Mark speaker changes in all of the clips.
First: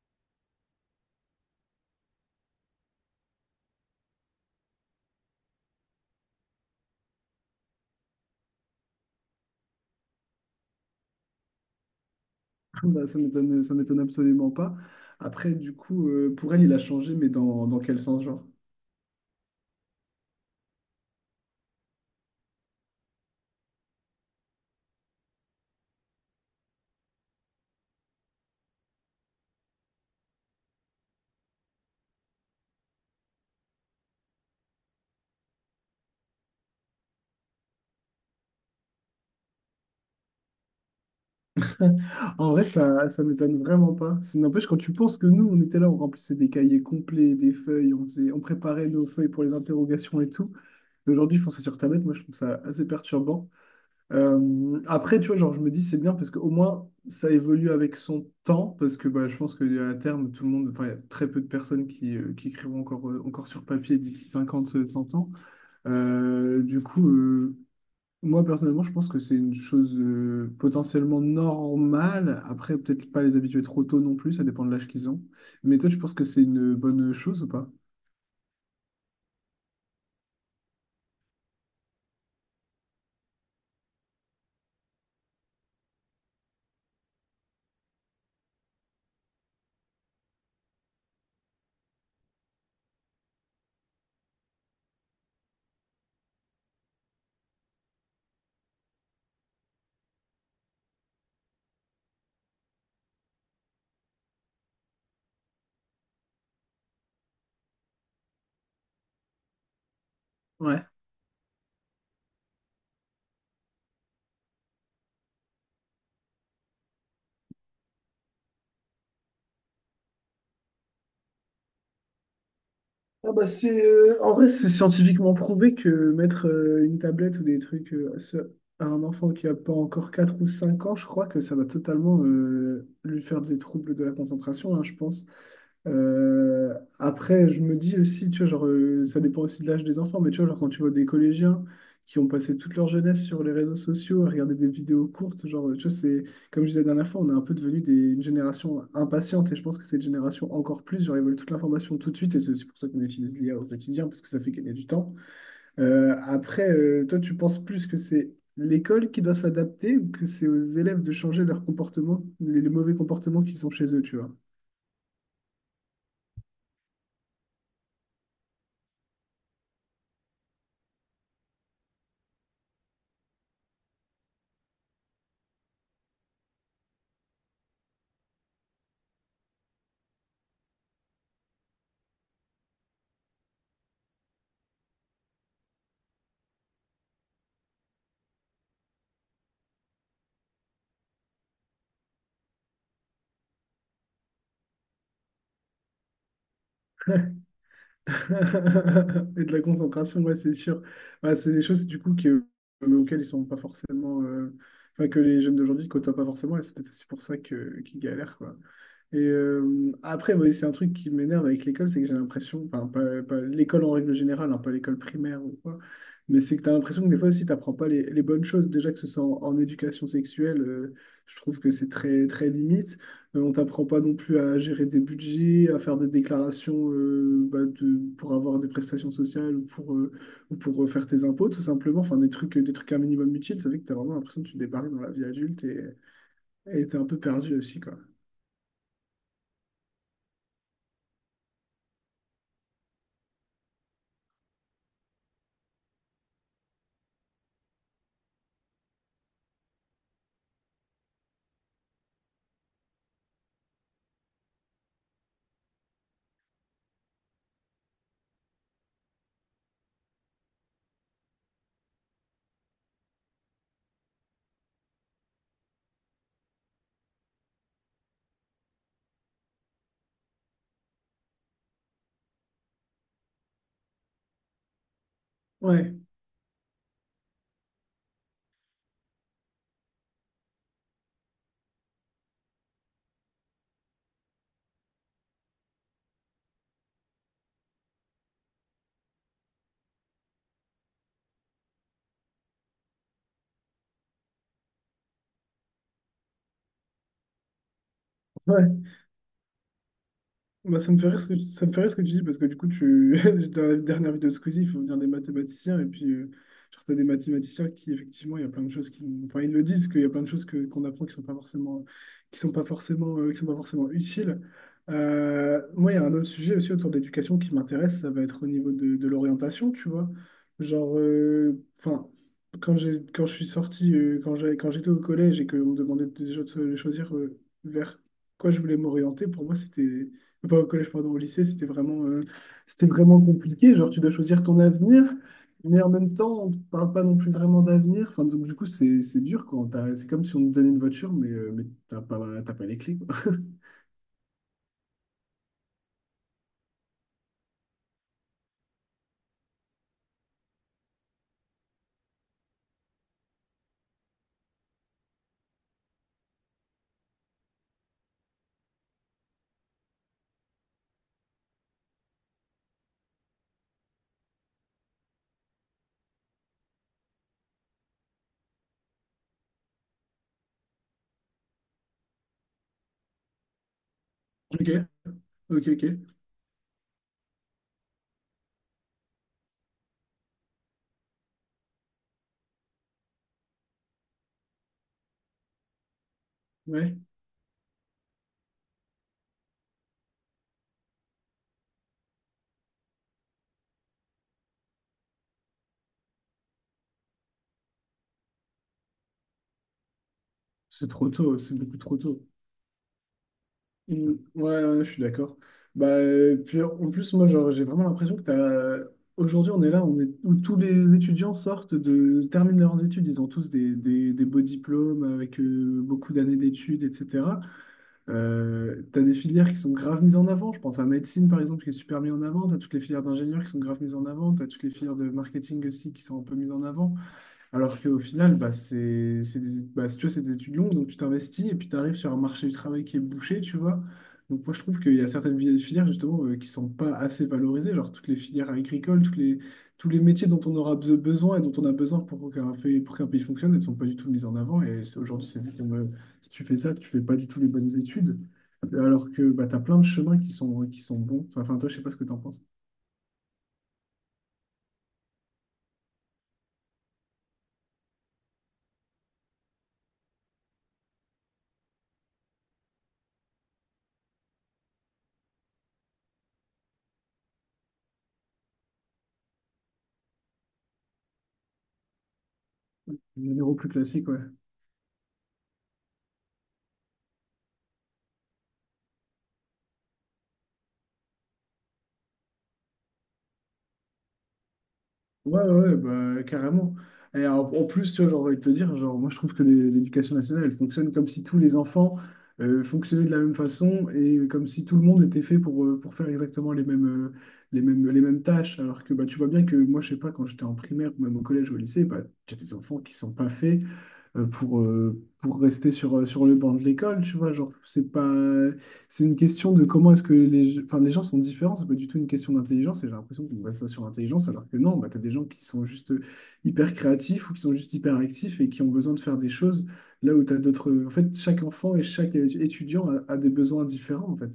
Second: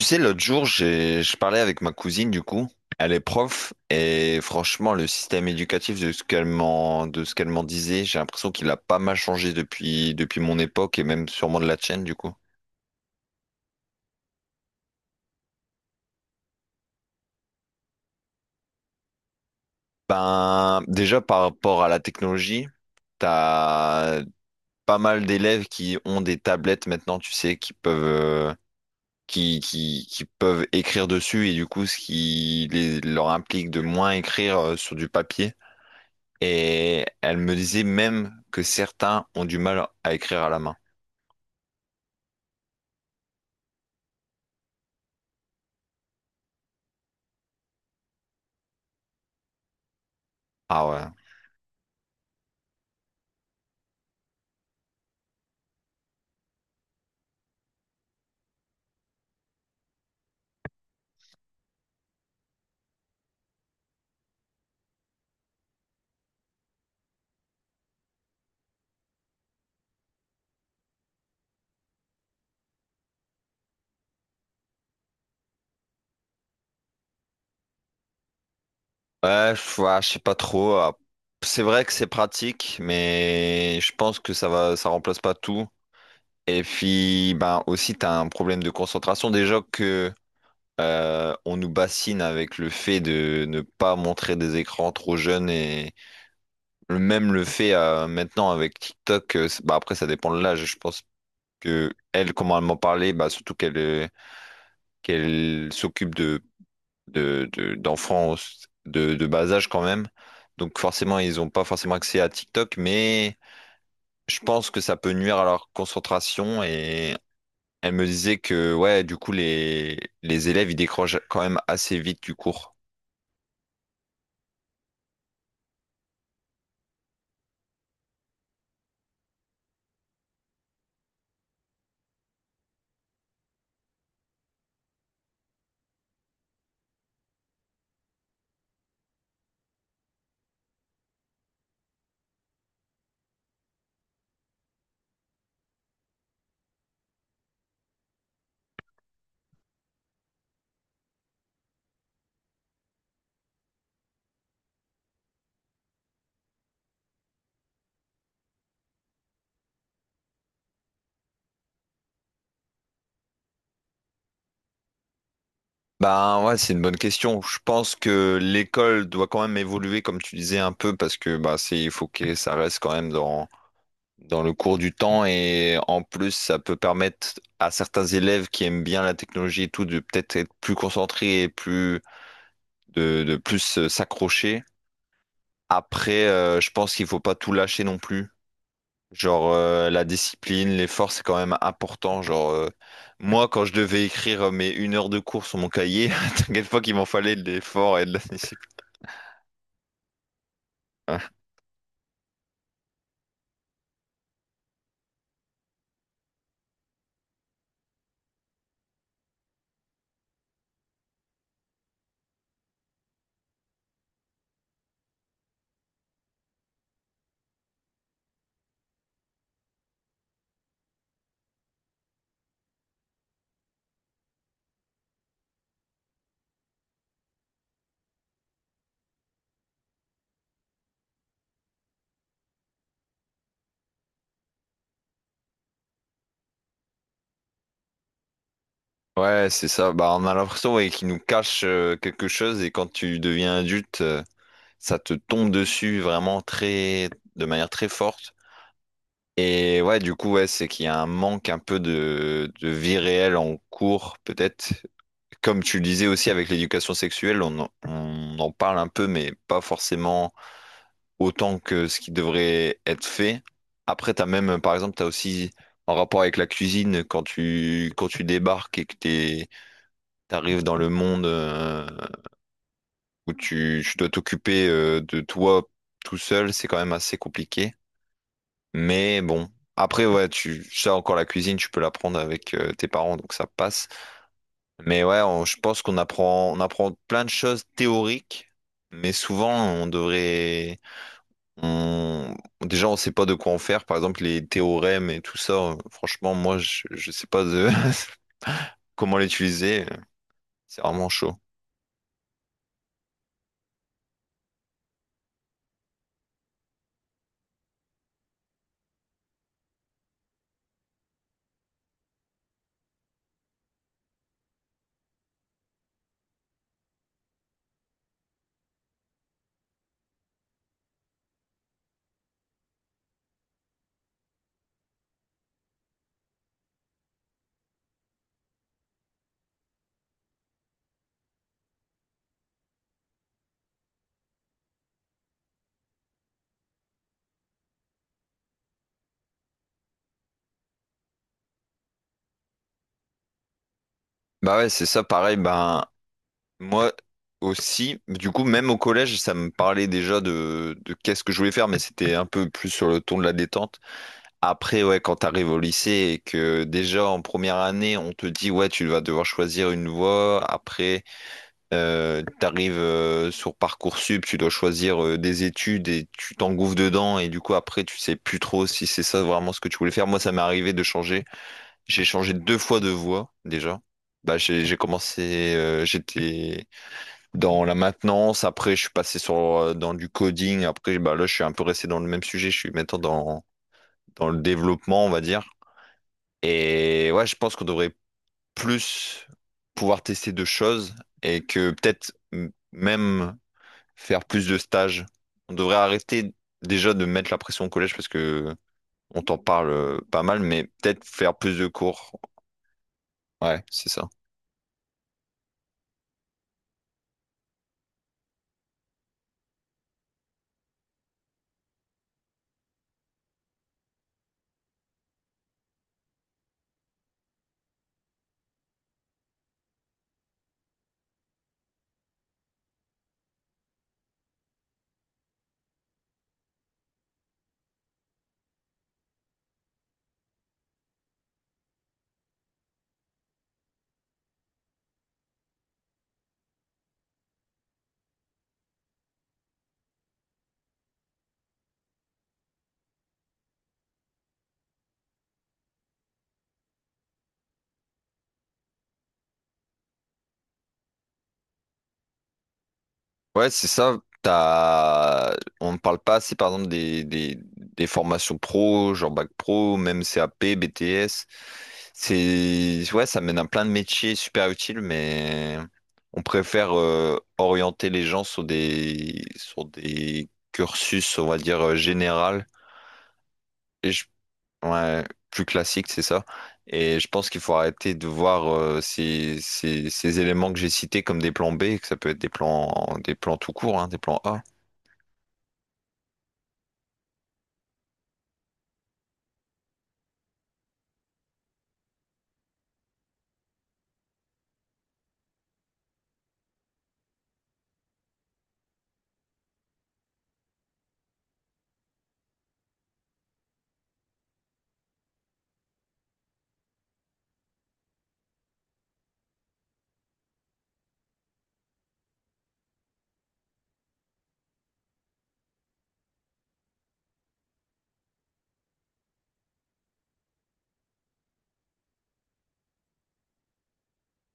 Speaker 1: Tu sais, l'autre jour, je parlais avec ma cousine, du coup. Elle est prof, et franchement, le système éducatif de ce qu'elle m'en disait, j'ai l'impression qu'il a pas mal changé depuis mon époque, et même sûrement de la tienne, du coup.
Speaker 2: Bah, ça m'étonne absolument pas. Après, du coup, pour elle, il a changé, mais dans quel sens, genre?
Speaker 1: Ben, déjà, par rapport à la technologie, t'as pas mal d'élèves qui ont des tablettes maintenant, tu sais, qui peuvent écrire dessus, et du coup, ce qui leur implique de moins écrire sur du papier. Et elle me disait même que certains ont du mal à écrire à la main.
Speaker 2: En vrai, ça m'étonne vraiment pas. N'empêche, quand tu penses que nous, on était là, on remplissait des cahiers complets, des feuilles, on préparait nos feuilles pour les interrogations et tout.
Speaker 1: Ah ouais.
Speaker 2: Et aujourd'hui, ils font ça sur tablette. Moi, je trouve ça assez perturbant. Après, tu vois, genre, je me dis, c'est bien parce qu'au moins, ça évolue avec son temps. Parce que bah, je pense qu'à terme, tout le monde, enfin, il y a très peu de personnes qui écrivont encore sur papier d'ici 50, 100 ans. Du coup, moi personnellement, je pense que c'est une chose potentiellement normale. Après, peut-être pas les habituer trop tôt non plus, ça dépend de l'âge qu'ils ont. Mais toi, tu penses que c'est une bonne chose ou pas?
Speaker 1: Ouais, je sais pas trop. C'est vrai que c'est pratique, mais je pense que ça remplace pas tout. Et puis, ben aussi, t'as un problème de concentration. Déjà que on nous bassine avec le fait de ne pas montrer des écrans trop jeunes et même le fait maintenant avec TikTok. Bah après, ça dépend de l'âge. Je pense que elle, comment elle m'en parlait, bah surtout qu'elle s'occupe d'enfants de bas âge quand même. Donc
Speaker 2: Ouais.
Speaker 1: forcément, ils n'ont pas forcément accès à TikTok, mais je pense que ça peut nuire à leur concentration. Et elle me disait que ouais, du coup, les élèves, ils décrochent quand même assez vite du cours.
Speaker 2: Ah bah c'est en vrai c'est scientifiquement prouvé que mettre une tablette ou des trucs à un enfant qui a pas encore 4 ou 5 ans, je crois que ça va totalement lui faire des troubles de la concentration, hein, je pense. Après, je me dis aussi, tu vois, genre, ça dépend aussi de l'âge des enfants, mais tu vois, genre, quand tu vois des collégiens qui ont passé toute leur jeunesse sur les réseaux sociaux à regarder des vidéos courtes, genre, tu vois, c'est, comme je disais la dernière fois, on est un peu devenu une génération impatiente, et je pense que cette génération encore plus, genre, ils veulent toute l'information tout de suite, et c'est aussi pour ça qu'on utilise l'IA au quotidien, parce que ça fait gagner du temps. Après, toi, tu penses plus que c'est l'école qui doit s'adapter, ou que c'est aux élèves de changer leur comportement, les mauvais comportements qu'ils ont chez eux, tu vois?
Speaker 1: Ben ouais, c'est une bonne question. Je pense que l'école doit quand même évoluer, comme tu disais un peu, parce que il faut que ça reste quand même dans le cours du temps, et en plus ça peut permettre à certains élèves qui aiment bien la technologie et tout de peut-être être plus concentrés et de plus s'accrocher. Après, je pense qu'il faut pas tout lâcher non plus. Genre la discipline, l'effort, c'est quand même important. Genre moi, quand je devais écrire mes une heure de cours sur mon cahier, t'inquiète pas qu'il m'en fallait de l'effort et de la discipline.
Speaker 2: Et de la concentration, ouais, c'est sûr.
Speaker 1: Ouais,
Speaker 2: Bah, c'est des choses du coup que, auxquelles ils sont pas forcément, enfin que les jeunes d'aujourd'hui ne côtoient pas forcément, et c'est peut-être aussi pour ça que qu'ils galèrent, quoi. Et après, ouais, c'est un truc qui m'énerve avec l'école, c'est que j'ai l'impression, enfin, pas l'école en règle générale, hein, pas l'école primaire ou quoi, mais c'est que tu as l'impression que des fois aussi, tu n'apprends pas les bonnes choses. Déjà que ce soit en éducation sexuelle, je trouve que c'est très, très limite. On t'apprend pas non plus à gérer des budgets, à faire des déclarations pour avoir des prestations sociales ou pour, faire tes impôts, tout simplement. Enfin, des trucs un minimum utiles, ça fait que tu as vraiment l'impression que tu débarques dans la vie adulte et t'es un peu perdu aussi, quoi.
Speaker 1: ouais, c'est ça. Bah, on a l'impression ouais, qu'il nous cache quelque chose, et quand tu deviens adulte, ça te tombe dessus de manière très forte. Et ouais, du coup, ouais, c'est qu'il y a un manque un peu de vie réelle en cours, peut-être. Comme tu le disais aussi avec l'éducation sexuelle, on en parle un peu, mais pas forcément autant que ce qui devrait être fait. Après, t'as même, par exemple, t'as aussi en rapport avec la cuisine, quand quand tu débarques et que t'arrives dans le monde où tu dois t'occuper de toi
Speaker 2: Ouais.
Speaker 1: tout seul, c'est quand même assez compliqué. Mais bon, après, ouais, tu ça encore la cuisine, tu peux l'apprendre avec tes parents, donc ça passe. Mais ouais, je pense on apprend plein de choses théoriques, mais souvent on, déjà on sait pas de quoi en faire. Par exemple, les théorèmes et tout ça, franchement, je sais pas de
Speaker 2: Ouais.
Speaker 1: comment l'utiliser.
Speaker 2: Bah,
Speaker 1: C'est
Speaker 2: ça me fait
Speaker 1: vraiment
Speaker 2: rire ce que
Speaker 1: chaud.
Speaker 2: tu, ça me fait rire ce que tu dis parce que du coup, tu, dans la dernière vidéo de Squeezie, il faut venir des mathématiciens et puis, genre, t'as des mathématiciens qui, effectivement, il y a plein de choses qui, enfin, ils le disent qu'il y a plein de choses qu'on apprend qui sont pas forcément, qui sont pas forcément, qui sont pas forcément utiles. Moi, il y a un autre sujet aussi autour de l'éducation qui m'intéresse, ça va être au niveau de l'orientation, tu vois. Genre, enfin, quand j'ai, quand je suis sorti, quand j'ai, quand j'étais au collège et qu'on me demandait déjà de choisir, vers quoi je voulais m'orienter, pour moi, c'était pas au collège, pardon, au lycée, c'était vraiment compliqué. Genre, tu dois choisir ton avenir, mais en même temps, on ne parle pas non plus vraiment d'avenir. Enfin, donc, du coup, c'est dur quoi c'est comme si on te donnait une voiture, mais, t'as pas les clés, quoi.
Speaker 1: Bah ouais, c'est ça, pareil. Ben moi aussi, du coup, même au collège, ça me parlait déjà de qu'est-ce que je voulais faire, mais c'était un peu plus sur le ton de la détente. Après, ouais, quand t'arrives au lycée et que déjà en première année, on te dit, ouais, tu vas devoir choisir une voie. Après, t'arrives sur Parcoursup, tu dois choisir des études et tu t'engouffres dedans. Et du coup, après, tu sais plus trop si c'est ça vraiment ce que tu voulais faire. Moi, ça m'est arrivé de changer. J'ai changé deux fois de voie déjà. Bah, j'ai
Speaker 2: Ok,
Speaker 1: j'ai commencé,
Speaker 2: ok, ok.
Speaker 1: j'étais dans la maintenance. Après, je suis passé sur dans du coding. Après, bah là, je suis un peu resté dans le même sujet. Je suis maintenant dans le développement, on va dire.
Speaker 2: Ouais,
Speaker 1: Et ouais, je pense qu'on devrait plus pouvoir tester de choses et que peut-être même faire plus de stages. On devrait arrêter déjà de mettre la pression au collège parce que on t'en parle pas mal, mais
Speaker 2: c'est
Speaker 1: peut-être
Speaker 2: trop
Speaker 1: faire
Speaker 2: tôt, c'est
Speaker 1: plus de
Speaker 2: beaucoup trop
Speaker 1: cours.
Speaker 2: tôt.
Speaker 1: Ouais, c'est ça.
Speaker 2: Mm, ouais, ouais, je suis d'accord. Bah, puis en plus, moi, genre, j'ai vraiment l'impression Aujourd'hui, on est là, on est... où tous les étudiants terminent leurs études. Ils ont tous des beaux diplômes avec beaucoup d'années d'études, etc. T'as des filières qui sont grave mises en avant. Je pense à médecine, par exemple, qui est super mise en avant. T'as toutes les filières d'ingénieurs qui sont grave mises en avant. T'as toutes les filières de marketing aussi qui sont un peu mises en avant. Alors qu'au final, bah, si tu vois, c'est des étudiants, donc tu t'investis et puis tu arrives sur un marché du travail qui est bouché, tu vois. Donc moi, je trouve qu'il y a certaines filières, justement, qui sont pas assez valorisées, genre toutes les filières agricoles, tous les métiers dont on aura besoin et dont on a besoin pour qu'un pour qu'un pays fonctionne, elles ne sont pas du tout mises en avant. Aujourd'hui, c'est vu comme si tu fais ça, tu fais pas du tout les bonnes études. Alors que bah, tu as plein de chemins qui sont bons. Enfin, toi, je sais pas ce que tu en penses.
Speaker 1: Ouais, c'est ça. T'as... On ne parle pas assez, par exemple, des formations pro, genre bac pro, même CAP, BTS. C'est... Ouais, ça mène à plein de métiers super utiles, mais on préfère orienter les gens sur des cursus, on va dire, général.
Speaker 2: Les numéros plus
Speaker 1: Et je...
Speaker 2: classiques, ouais.
Speaker 1: ouais, plus classique, c'est ça. Et je pense qu'il faut arrêter de voir ces éléments que j'ai cités comme des plans B, que ça peut être des plans tout court, hein, des plans A.
Speaker 2: Ouais, ouais, ouais, bah, carrément. Et en plus, tu vois, j'ai envie de te dire, genre, moi, je trouve que l'éducation nationale, elle fonctionne comme si tous les enfants fonctionnaient de la même façon et comme si tout le monde était fait pour, faire exactement les mêmes tâches. Alors que bah, tu vois bien que moi, je sais pas, quand j'étais en primaire ou même au collège ou au lycée, bah, tu as des enfants qui sont pas faits pour, rester sur le banc de l'école, tu vois. Genre, c'est pas, c'est une question de comment est-ce que les, enfin, les gens sont différents. C'est pas du tout une question d'intelligence. Et j'ai l'impression qu'on base ça sur l'intelligence, alors que non, bah, tu as des gens qui sont juste hyper créatifs ou qui sont juste hyper actifs et qui ont besoin de faire des choses là où tu as d'autres. En fait, chaque enfant et chaque étudiant a des besoins différents, en fait.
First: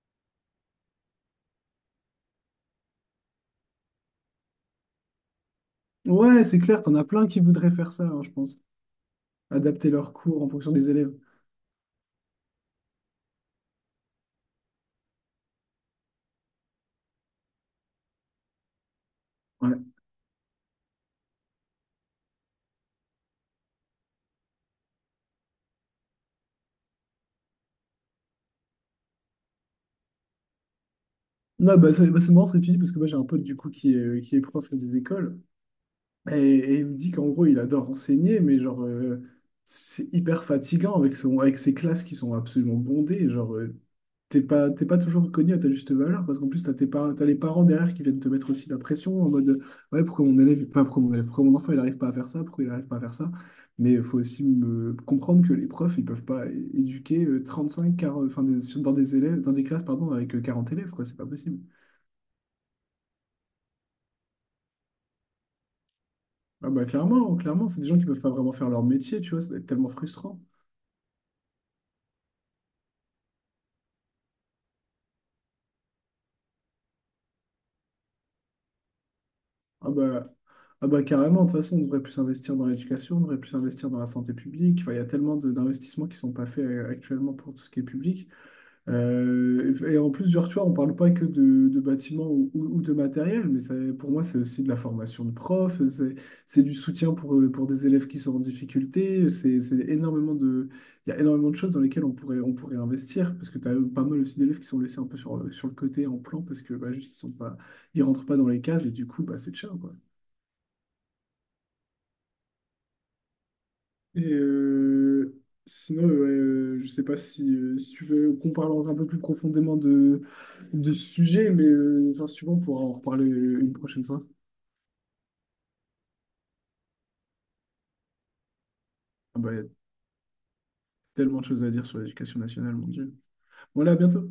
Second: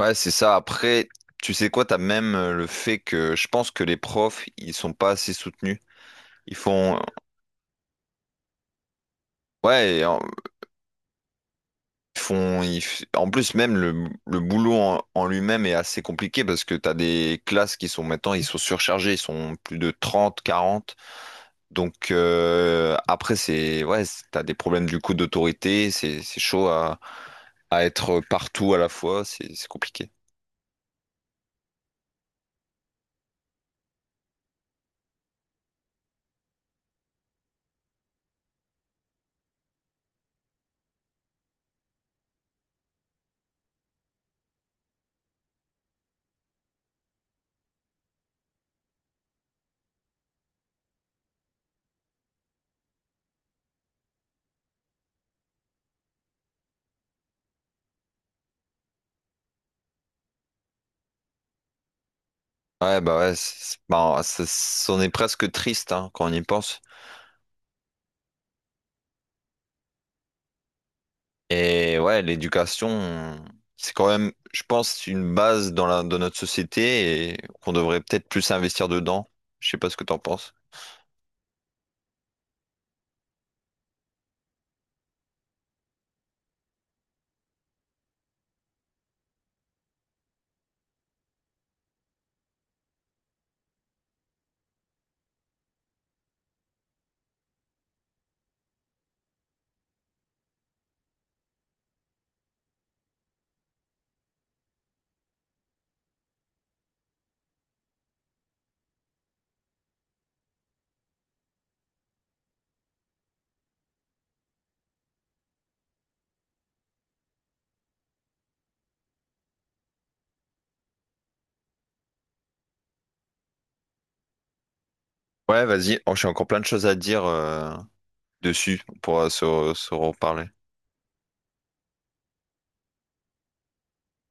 Speaker 1: Ouais, c'est ça. Après, tu sais quoi, t'as même le fait que je pense que les profs, ils sont pas assez soutenus.
Speaker 2: Ouais,
Speaker 1: Ils
Speaker 2: c'est clair, t'en
Speaker 1: font,
Speaker 2: as plein qui voudraient faire ça, hein, je pense. Adapter
Speaker 1: ouais, et
Speaker 2: leurs
Speaker 1: en-
Speaker 2: cours en fonction des élèves.
Speaker 1: ils font, ils f- En plus, même le boulot en lui-même est assez compliqué parce que t'as des classes qui sont maintenant, ils sont surchargés, ils sont plus
Speaker 2: Ouais.
Speaker 1: de 30, 40. Donc après, ouais, t'as des problèmes du coup d'autorité, c'est chaud à être partout à la fois, c'est compliqué.
Speaker 2: Non, bah, c'est marrant ce que tu dis, parce que moi j'ai un pote du coup qui est prof des écoles. Et il me dit qu'en gros, il adore enseigner, mais genre, c'est hyper fatigant avec ses classes qui sont absolument bondées. Genre, t'es pas toujours reconnu à ta juste valeur, parce qu'en plus, t'as tes parents, t'as les parents derrière qui viennent te mettre aussi la pression en mode, ouais, pourquoi mon élève, pas pourquoi mon élève, pourquoi mon enfant, il n'arrive pas à faire ça, pourquoi il n'arrive pas à faire ça. Mais il faut aussi me comprendre que les profs, ils peuvent pas éduquer 35, 40, enfin, dans des élèves, dans des classes, pardon, avec 40 élèves, quoi, c'est pas possible.
Speaker 1: Ouais, bah ouais, bah, c'en est presque triste hein, quand on y
Speaker 2: Ah
Speaker 1: pense.
Speaker 2: bah clairement, clairement, c'est des gens qui peuvent pas vraiment faire leur métier, tu vois, ça doit être tellement frustrant.
Speaker 1: Et ouais, l'éducation, c'est quand même, je pense, une base dans dans notre société, et qu'on devrait peut-être plus investir dedans. Je sais pas
Speaker 2: Ah
Speaker 1: ce que t'en
Speaker 2: bah,
Speaker 1: penses.
Speaker 2: ah bah, carrément, de toute façon, on devrait plus investir dans l'éducation, on devrait plus investir dans la santé publique. Enfin, il y a tellement d'investissements qui sont pas faits actuellement pour tout ce qui est public. Et en plus, genre, tu vois, on parle pas que de bâtiments ou, ou de matériel, mais ça, pour moi, c'est aussi de la formation de profs, c'est du soutien pour des élèves qui sont en difficulté, c'est énormément de, il y a énormément de choses dans lesquelles on pourrait investir, parce que tu as pas mal aussi d'élèves qui sont laissés un peu sur le côté en plan, parce que bah, juste, ils sont pas, ils rentrent pas dans les cases, et du coup, bah, c'est cher, Et sinon, ouais, je sais pas si tu veux qu'on parle encore un peu plus profondément de ce sujet, mais enfin, si tu veux, on pourra en reparler une prochaine fois.
Speaker 1: Ouais, vas-y. Oh, j'ai encore plein de choses à dire dessus. On pourra
Speaker 2: Ah bah, il y a
Speaker 1: se reparler.
Speaker 2: tellement de choses à dire sur l'éducation nationale, mon Dieu. Voilà, à bientôt.